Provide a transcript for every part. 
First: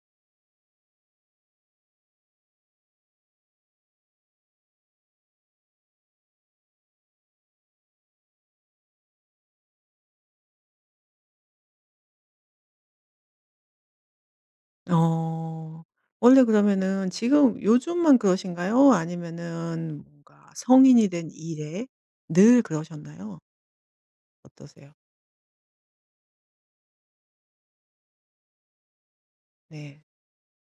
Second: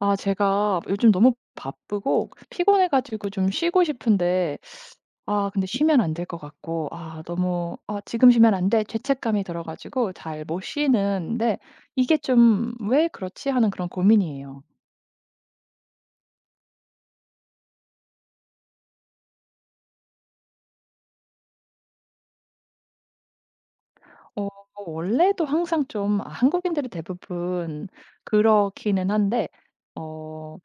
제가 요즘 너무 바쁘고 피곤해 가지고 좀 쉬고 싶은데, 근데 쉬면 안 될 것 같고, 너무 '아 지금 쉬면 안 돼.' 죄책감이 들어 가지고 잘 못 쉬는데, 이게 좀 '왜 그렇지?' 하는 그런 고민이에요. 어. 원래 그러면은 지금 요즘만 그러신가요? 아니면은 뭔가 성인이 된 이래 늘 그러셨나요? 어 어떠세요? 원래도 항상 좀, 한국인들이 대부분 그렇기는 한데, 네. 어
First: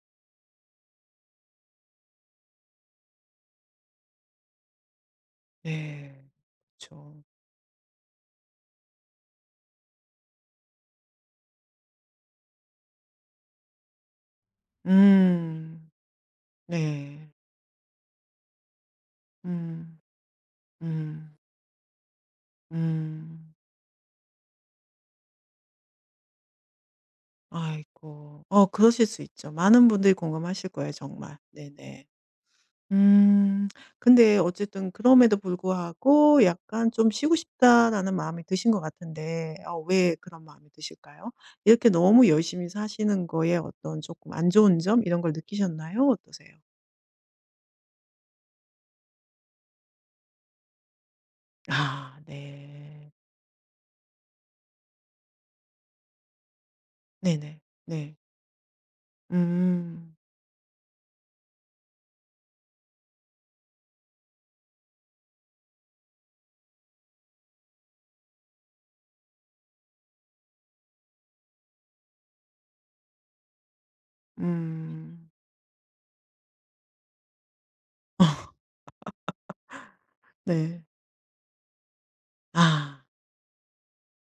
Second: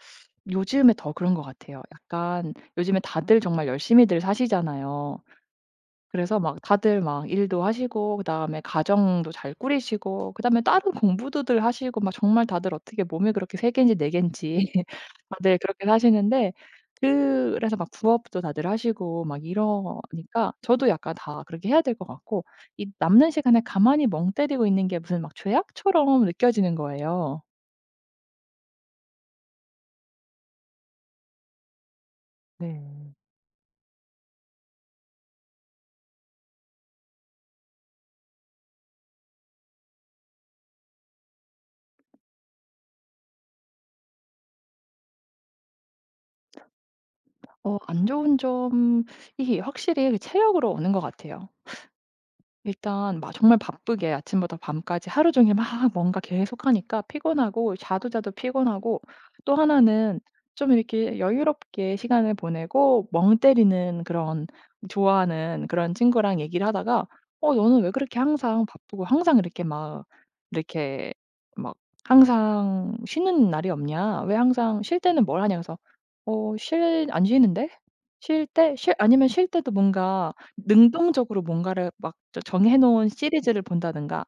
요즘에 더 그런 것 같아요. 약간 요즘에 다들 정말 열심히들 사시잖아요. 네. 그래서 막 그렇 다들 죠 막 일도 하시고, 그다음에 가정도 잘 꾸리시고, 그다음에 다른 공부도들 하시고, 막 정말 다들 어떻게 몸이 그렇게 3 개인지 4 개인지 다들 그렇게 음. 사시는데, 네. 그래서 막 부업도 다들 하시고 막 음. 이러니까, 저도 약간 음. 다 그렇게 해야 될 것 같고, 이 남는 음. 시간에 가만히 멍 때리고 있는 게 무슨 막 죄악처럼 느껴지는 거예요. 아이고. 어 그러실 수 있죠. 많은 분들이 공감하실 거예요 정말. 네네. 네. 음. 근데 어쨌든 그럼에도 불구하고 약간 '좀 쉬고 싶다.'라는 마음이 드신 것 같은데 어 왜 그런 마음이 드실까요? 이렇게 너무 열심히 사시는 거에 어떤 조금 안 좋은 점 이런 걸 느끼셨나요? 어떠세요? 안 좋은 점이 확실히 그 체력으로 오는 것 같아요. 아 네. 일단 막 정말 바쁘게 아침부터 밤까지 하루 종일 막 뭔가 계속 하니까 네네. 피곤하고, 자도 네. 자도 피곤하고. 또 음. 하나는, 좀 이렇게 여유롭게 시간을 보내고 멍 때리는 그런, 좋아하는 그런 친구랑 얘기를 하다가 "어 너는 왜 그렇게 항상 바쁘고 항상 이렇게 막 항상 쉬는 날이 없냐? 왜 항상 쉴 때는 음. 뭘 하냐?" 그래서, "어, 쉴 안 쉬는데? 쉴 때 쉴 아니면 쉴 때도 뭔가 네. 능동적으로 뭔가를 막 저 정해 아. 놓은 시리즈를 본다든가,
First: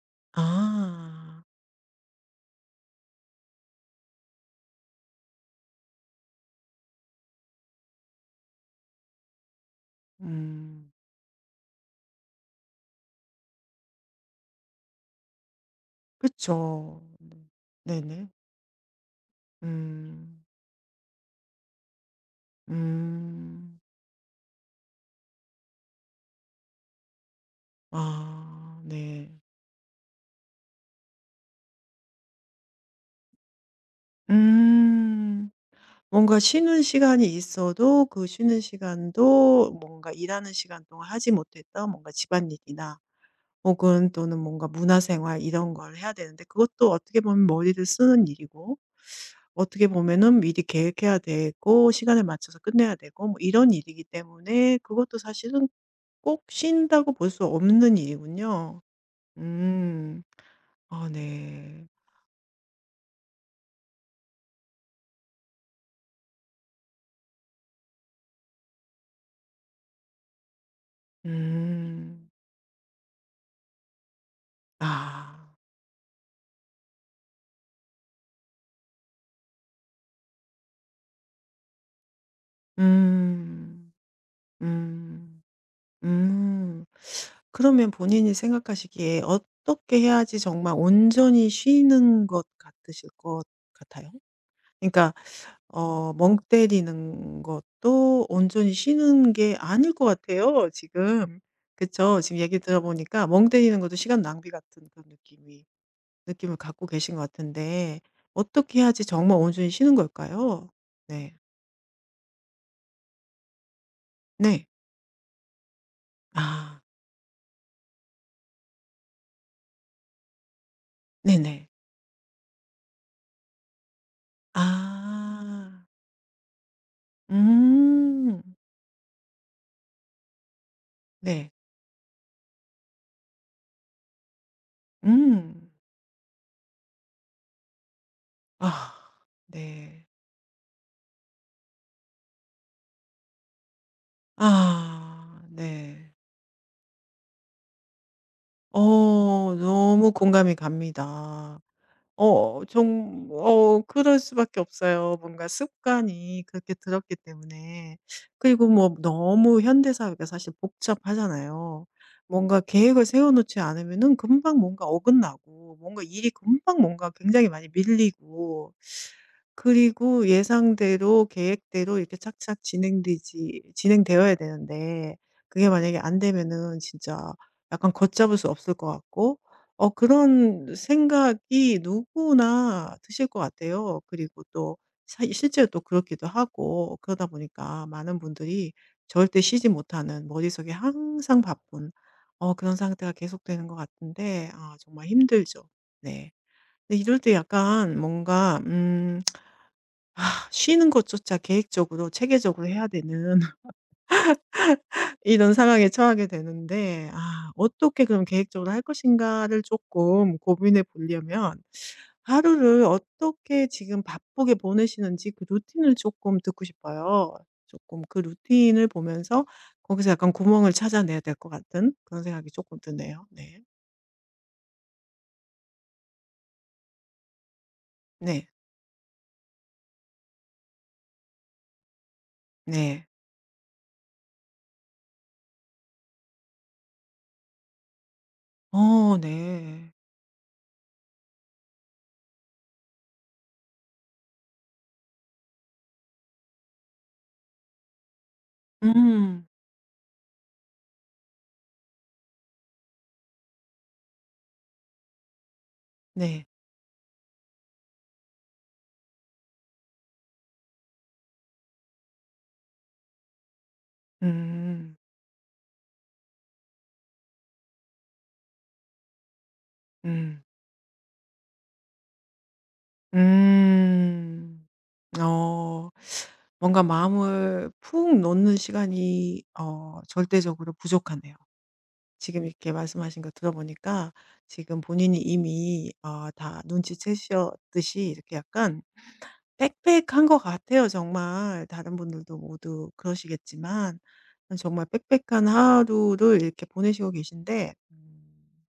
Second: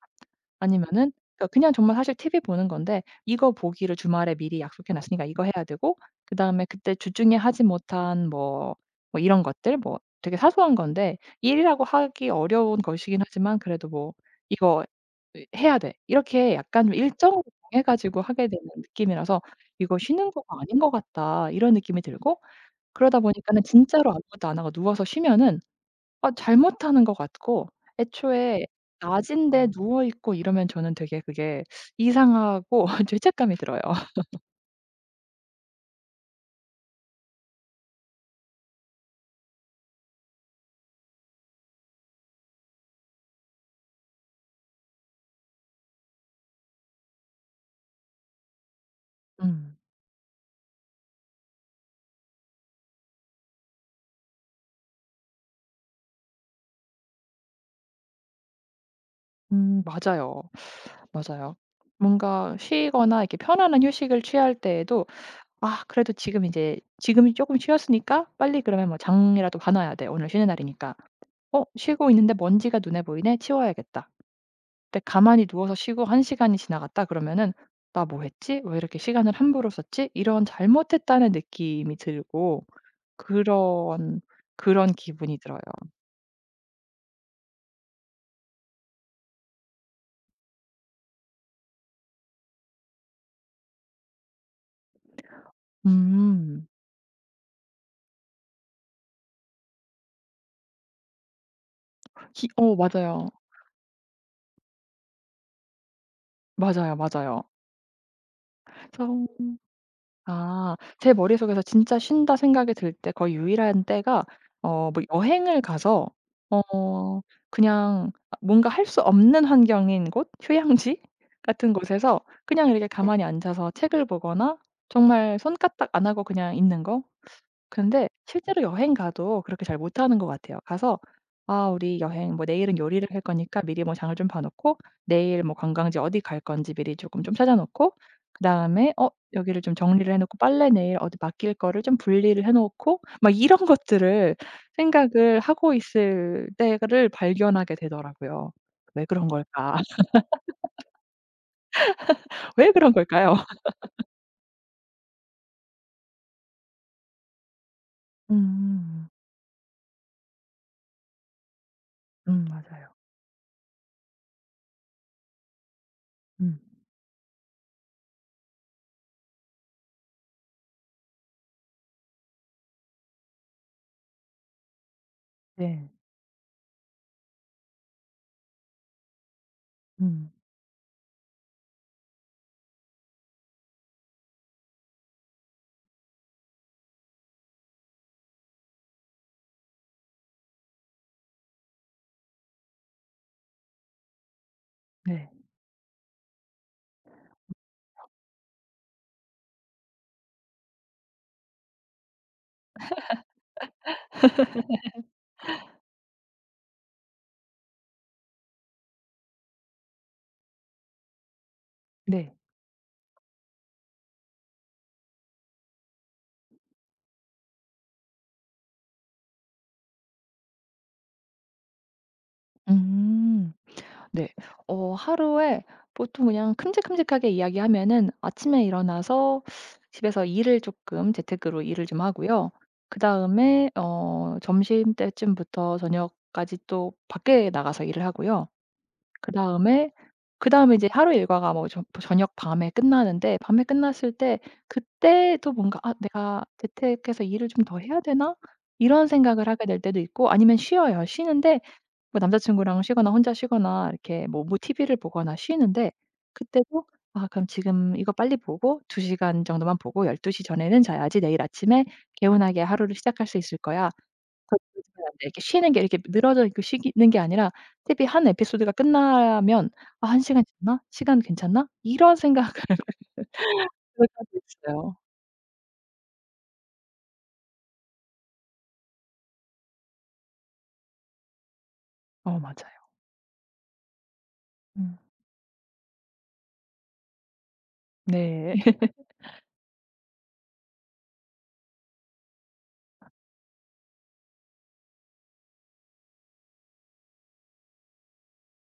아니면은 아. 그러니까 그냥 정말 사실 TV 보는 건데 이거 보기를 주말에 미리 약속해 놨으니까 이거 해야 되고, 그다음에 그때 주중에 하지 못한 뭐, 이런 것들, 뭐 되게 사소한 음. 건데 일이라고 하기 어려운 것이긴 하지만 그래도 뭐 '이거 해야 돼.' 이렇게 약간 좀 그쵸. 일정을 네. 정해 가지고 네네. 하게 되는 느낌이라서 '이거 쉬는 음. 거가 아닌 것 같다.' 이런 느낌이 들고, 그러다 보니까는 음. 진짜로 아무것도 안 하고 누워서 쉬면은 잘못하는 것 같고, 애초에 아 네. 낮인데 누워 있고 이러면 저는 되게 그게 이상하고 죄책감이 들어요. 음. 뭔가 쉬는 시간이 있어도 그 쉬는 시간도 뭔가 일하는 시간 동안 하지 못했던 뭔가 집안일이나 혹은 또는 뭔가 문화생활 이런 걸 해야 되는데 그것도 어떻게 보면 머리를 쓰는 일이고 음. 어떻게 보면은 미리 계획해야 되고 시간에 맞춰서 끝내야 되고 뭐 이런 일이기 때문에 그것도 사실은 꼭 쉰다고 볼 수 없는 일이군요. 음. 맞아요. 아 맞아요. 네. 뭔가 쉬거나 이렇게 편안한 휴식을 취할 때에도, '아 그래도 지금 이제 지금이 쪼 쉬었으니까 빨리 그러면 뭐 장이라도 봐 놔야 돼. 오늘 쉬는 날이니까.' '어 쉬고 음. 있는데 먼지가 눈에 보이네. 치워야겠다.' 근데 가만히 아. 누워서 쉬고 한 시간이 지나갔다 그러면은 '나 뭐 했지? 왜 이렇게 시간을 함부로 썼지?' 이런 '잘못했다.'는 느낌이 들고, 음. 그런 그런 기분이 음. 들어요. 음. 그러면 본인이 생각하시기에 어떻게 해야지 정말 온전히 쉬는 것 같으실 것 같아요? 그러니까 어 멍 음. 때리는 것도 온전히 쉬는 게 아닐 것 같아요 지금. 그쵸? 지금 기 얘기 어 들어 보니까 맞아요. 멍 때리는 것도 시간 낭비 같은 그런 느낌이 느낌을 갖고 맞아요, 계신 것 맞아요. 같은데 어떻게 해야지 그래서, 정말 온전히 쉬는 걸까요? 아. 제 네. 머릿속에서 진짜 쉰다 생각이 들 때 거의 유일한 때가 네. 뭐 여행을 가서, 어 아. 그냥, 뭔가 할 수 없는 환경인 곳, 휴양지 네네. 같은 곳에서 그냥 이렇게 가만히 앉아서 책을 보거나 정말 아. 손까딱 안 하고 그냥 있는 거. 근데 음. 실제로 여행 가도 그렇게 잘 못하는 것 같아요. 가서 네. "아 우리 여행 뭐 내일은 요리를 할 거니까 미리 뭐 장을 좀 봐 놓고, 내일 뭐 음. 관광지 어디 갈 건지 미리 조금 좀 찾아 놓고, 그다음에 아. 여기를 좀 네. 정리를 해 놓고, 빨래 내일 어디 맡길 거를 좀 분리를 해 놓고" 막 이런 것들을 생각을 아. 하고 네. 있을 때를 발견하게 되더라고요. 왜 그런 어 걸까? 너무 공감이 갑니다. 어 왜 그런 좀 걸까요? 어 그럴 수밖에 없어요. 뭔가 습관이 그렇게 들었기 때문에. 그리고 뭐 음. 너무 현대 사회가 사실 복잡하잖아요. 뭔가 맞아요. 계획을 세워 놓지 않으면은 금방 뭔가 어긋나고 뭔가 일이 음. 금방 뭔가 굉장히 많이 밀리고 그리고 예상대로 계획대로 이렇게 착착 진행되지 진행되어야 되는데 그게 네. 만약에 안 되면은 진짜 약간 걷잡을 수 없을 것 같고 어 음. 그런 생각이 누구나 드실 것 같아요. 그리고 또 사 실 제로 또 그렇기도 하고 그러다 보니까 많은 분들이 절대 쉬지 못하는 머릿속에 항상 바쁜 어 그런 상태가 계속되는 것 같은데 아 정말 네. 힘들죠. 네. 근데 이럴 때 약간 뭔가 아 쉬는 것조차 계획적으로 체계적으로 해야 되는 이런 상황에 처하게 되는데 아 어떻게 그럼 계획적으로 할 것인가를 조금 고민해 보려면 네. 하루를 어떻게 지금 바쁘게 보내시는지 그 루틴을 조금 듣고 싶어요. 조금 그 루틴을 보면서 거기서 약간 구멍을 찾아내야 될 것 같은 그런 생각이 조금 드네요. 음. 네. 네. 하루에 보통 그냥 큼직큼직하게 이야기하면은, 네. 아침에 일어나서 집에서 일을 조금 재택으로 일을 좀 하고요. 네. 그다음에 점심때쯤부터 저녁까지 또 밖에 나가서 일을 하고요. 어 그다음에, 네. 이제 하루 일과가 뭐저 뭐 저녁 밤에 끝나는데, 밤에 끝났을 때 그때 또 뭔가 '아 내가 재택해서 일을 좀 더 해야 되나?' 이런 생각을 음. 하게 될 때도 있고, 아니면 쉬어요. 쉬는데, 뭐 남자친구랑 쉬거나 혼자 쉬거나 이렇게 뭐, TV를 보거나 쉬는데, 네. 그때도 '아 그럼 지금 이거 빨리 보고 2 시간 정도만 보고 12시 전에는 자야지, 내일 아침에 개운하게 하루를 시작할 수 있을 거야. 더늦 음. 면안 돼.' 이렇게 쉬는 게 이렇게 늘어져 있고 쉬는 게 아니라, TV 한 에피소드가 끝나면 '아 1 음. 시간 지났나? 시간 괜찮나?' 이런 생각을 할 때도 음. 있어요. 어. 뭔가 마음을 푹 놓는 시간이 어 절대적으로 부족하네요. 어 지금 이렇게 맞아요. 말씀하신 거 들어보니까 지금 음. 본인이 이미 아, 다 눈치채셨듯이 이렇게 네. 약간 빽빽한 것 같아요 정말. 다른 분들도 모두 그러시겠지만 정말 빽빽한 하루를 이렇게 보내시고 계신데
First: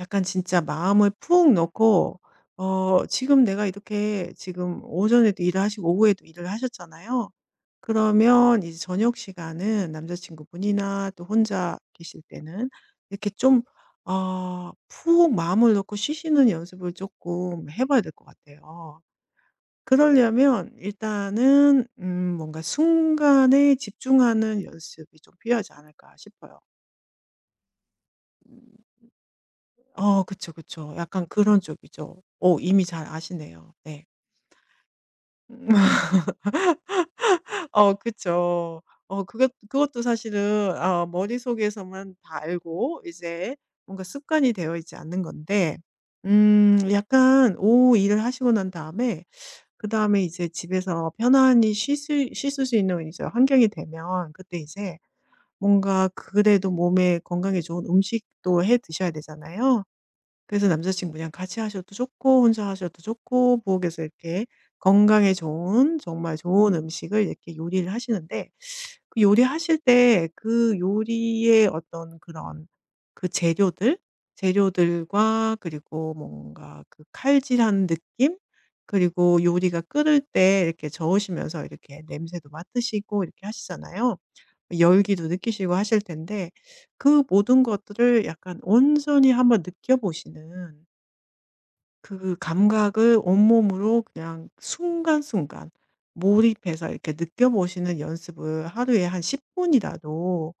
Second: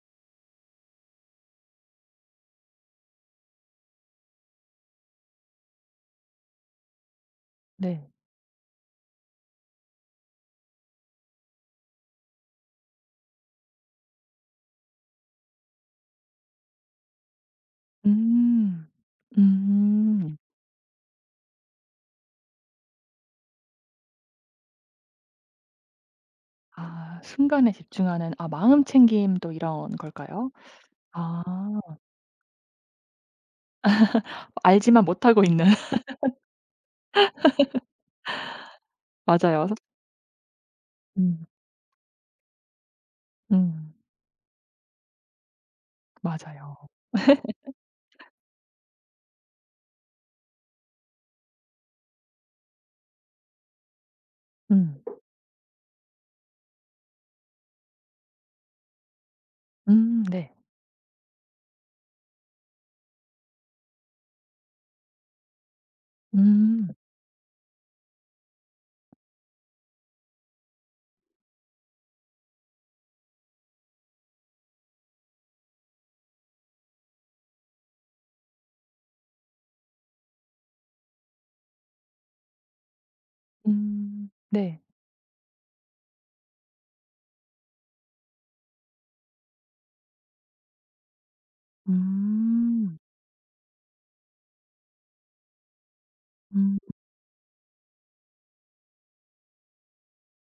약간 진짜 마음을 푹 넣고 어 지금 내가 이렇게 지금 오전에도 일을 하시고 오후에도 일을 하셨잖아요. 네. 그러면 이제 저녁 시간은 남자친구분이나 또 혼자 계실 때는 이렇게 좀 어 푹 마음을 넣고 쉬시는 연습을 조금 해 봐야 될 것 음. 같아요. 음. 그러려면 일단은 뭔가 '순간에 집중하는 연습이 좀 필요하지 않을까?' 싶어요. 순간에 집중하는, 아, 마음 챙김도 이런 어 걸까요? 그쵸, 그쵸. 약간 아, 그런 쪽이죠. 오 이미 잘 아시네요. 네. 알지만 못하고 있는. 어 그쵸. 어 그것 맞아요. 그것도 사실은 어, 음. 머릿속에서만 다 알고 이제 음. 뭔가 습관이 되어 있지 않는 건데 맞아요. 약간 오후 일을 하시고 난 다음에 그다음에 이제 집에서 편안히 쉴 수 쉴수 있는 이제 환경이 되면 그때 이제 음. 뭔가 그래도 몸에 건강에 좋은 음식도 해 드셔야 되잖아요. 네. 그래서 남자친구랑 같이 하셔도 좋고 혼자 하셔도 좋고 부엌에서 이렇게 건강에 좋은 정말 좋은 음. 음식을 이렇게 요리를 하시는데 그 요리하실 때 그 요리의 어떤 그런 그 재료들과 그리고 뭔가 그 칼질한 느낌 그리고 요리가 끓을 때 이렇게 저으시면서 이렇게 냄새도 맡으시고 이렇게 하시잖아요. 음. 네. 열기도 느끼시고 하실 텐데 그 모든 것들을 약간 온전히 한번 느껴보시는 그 음. 감각을 온몸으로 그냥 순간순간 음 몰입해서 이렇게 느껴보시는 연습을 하루에 한 10분이라도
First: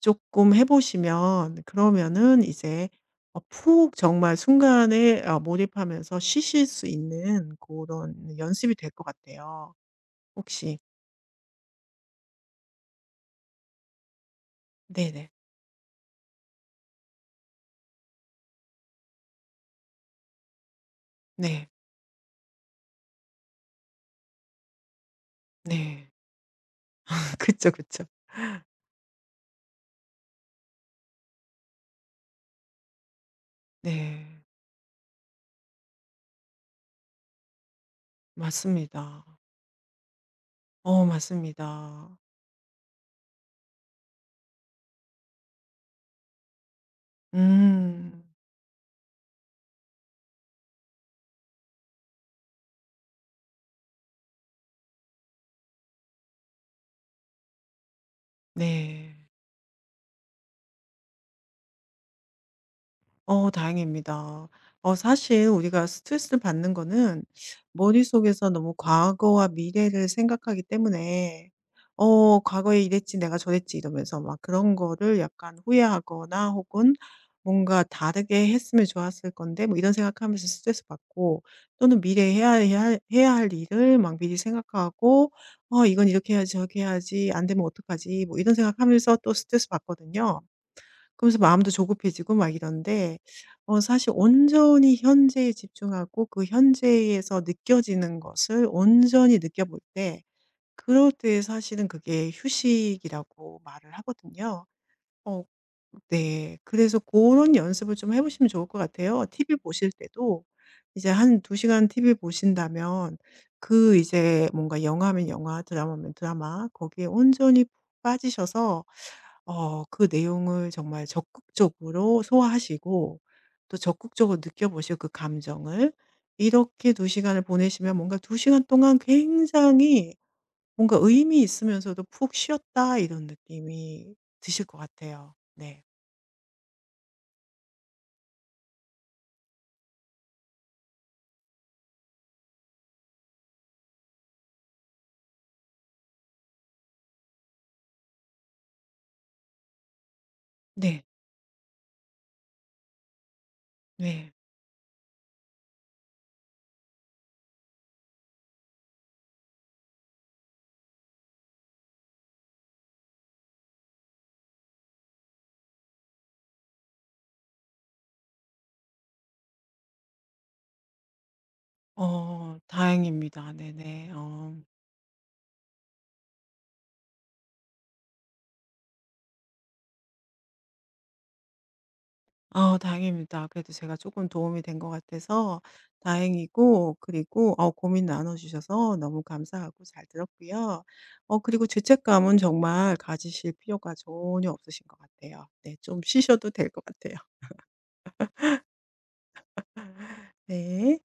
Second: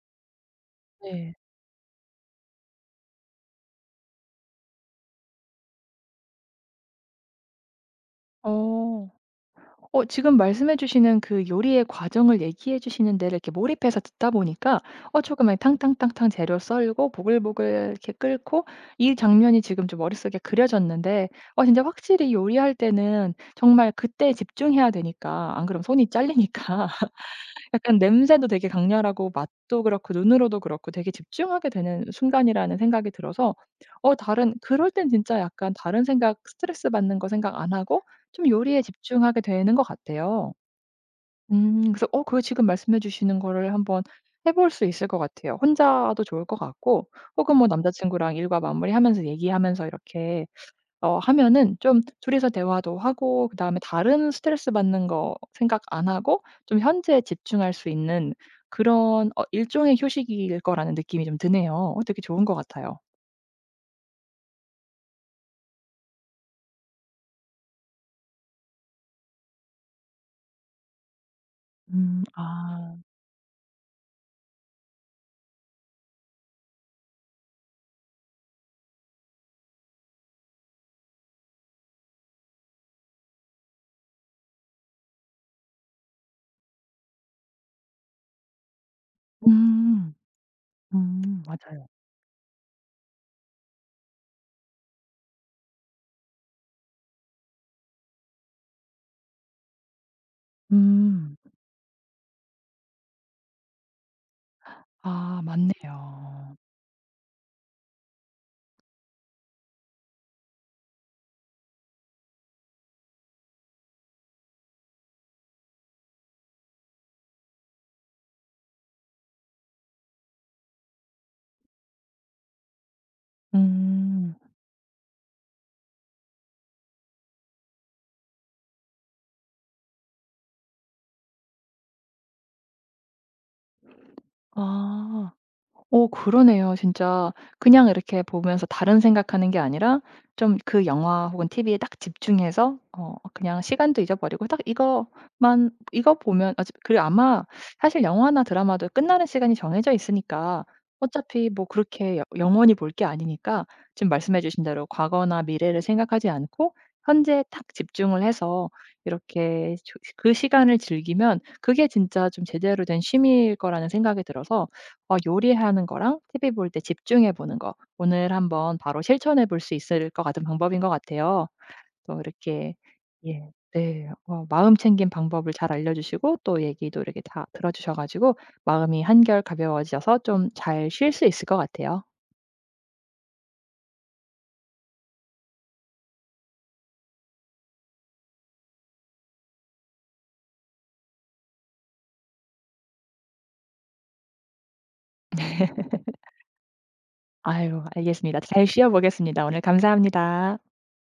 조금 해 네. 보시면 그러면은 이제 어 푹 정말 순간에 어 몰입하면서 쉬실 수 있는 그런 연습이 될 것 어. 같아요. 지금 말씀해 혹시 주시는 그 요리의 과정을 얘기해 주시는 데를 이렇게 몰입해서 듣다 보니까, 네네. 조금만 탕탕탕탕 재료 썰고 보글보글 이렇게 끓고, 이 장면이 지금 좀 머릿속에 그려졌는데, 네. 진짜 확실히 요리할 때는 정말 그때 집중해야 되니까, 안 그러면 손이 네. 잘리니까 그쵸, 약간 그쵸. 냄새도 되게 강렬하고 맛도 그렇고 눈으로도 그렇고 되게 집중하게 되는 순간이라는 생각이 들어서, 네. 다른, 그럴 땐 진짜 약간 다른 생각 스트레스 받는 거 생각 안 하고 좀 요리에 맞습니다. 집중하게 되는 것 같아요. 어 그래서 맞습니다. 그 지금 말씀해 주시는 거를 한번 해볼 수 있을 것 같아요. 혼자도 좋을 것 같고, 혹은 뭐 음. 남자친구랑 일과 마무리하면서 얘기하면서 이렇게 하면은 좀 둘이서 대화도 하고, 그다음에 다른 스트레스 받는 거 생각 안 하고 좀 현재에 집중할 수 있는 네. 그런 일종의 휴식일 거라는 느낌이 좀 드네요. 되게 좋은 것 같아요. 어 다행입니다. 어 사실 우리가 스트레스를 받는 거는 머릿속에서 너무 과거와 미래를 생각하기 때문에 음. 어 '과거에 아. 이랬지. 내가 저랬지.' 이러면서 막 그런 거를 약간 후회하거나 혹은 '뭔가 다르게 했으면 좋았을 건데.' 뭐 이런 생각하면서 스트레스 받고 또는 미래에 해야 할 일을 막 미리 생각하고 '어 이건 이렇게 해야지 저렇게 해야지. 안 되면 어떡하지.' 뭐 이런 생각하면서 또 스트레스 음. 받거든요. 그러면서 음. 마음도 맞아요. 조급해지고 막 이런데 어 사실 온전히 현재에 집중하고 그 현재에서 느껴지는 것을 온전히 느껴볼 때 그럴 음. 때 사실은 그게 휴식이라고 말을 하거든요. 아 어 맞네요. 네. 그래서 고런 연습을 좀 해 보시면 좋을 것 같아요. TV 보실 때도 이제 한 두 시간 TV 보신다면 그 이제 뭔가 영화면 영화, 드라마면 드라마 거기에 온전히 빠지셔서 어 그 내용을 정말 적극적으로 소화하시고 또 음. 적극적으로 느껴보시고 그 감정을 이렇게 두 시간을 보내시면 뭔가 두 시간 동안 굉장히 뭔가 의미 있으면서도 '푹 쉬었다.' 이런 느낌이 드실 것 아. 같아요. 네. 오, 그러네요 진짜. 그냥 이렇게 보면서 다른 생각하는 게 아니라, 좀 그 영화 혹은 TV에 딱 집중해서 그냥 시간도 잊어버리고 딱 이거만, 이거 보면 어차 그리고 아마 사실 영화나 드라마도 끝나는 시간이 정해져 있으니까, 네. 어차피 뭐 그렇게 여 영원히 볼 게 아니니까 지금 네. 말씀해 주신 대로 과거나 미래를 생각하지 않고 현재에 딱 집중을 해서 이렇게 조 그 시간을 즐기면 그게 진짜 좀 제대로 된 취미일 거라는 생각이 들어서 요리하는 거랑 TV 볼 때 집중해 보는 거 오늘 한번 바로 실천해 볼 수 있을 것 같은 방법인 것 같아요. 또 어 이렇게, 예. 다행입니다. 네. 네네. 어. 마음 챙김 방법을 잘 알려 주시고 또 얘기도 이렇게 다 들어 주셔 가지고 마음이 한결 가벼워져서 좀 잘 쉴 수 있을 것 같아요. 아 다행입니다. 그래도 제가 조금 도움이 된 것 같아서 다행이고 그리고 어 고민 나눠 주셔서 너무 감사하고 잘 들었고요. 어 그리고 죄책감은 정말 가지실 필요가 전혀 없으신 것 같아요. 네 좀 쉬셔도 될 것 같아요. 아유 알겠습니다. 잘 쉬어 보겠습니다. 오늘 감사합니다. 네.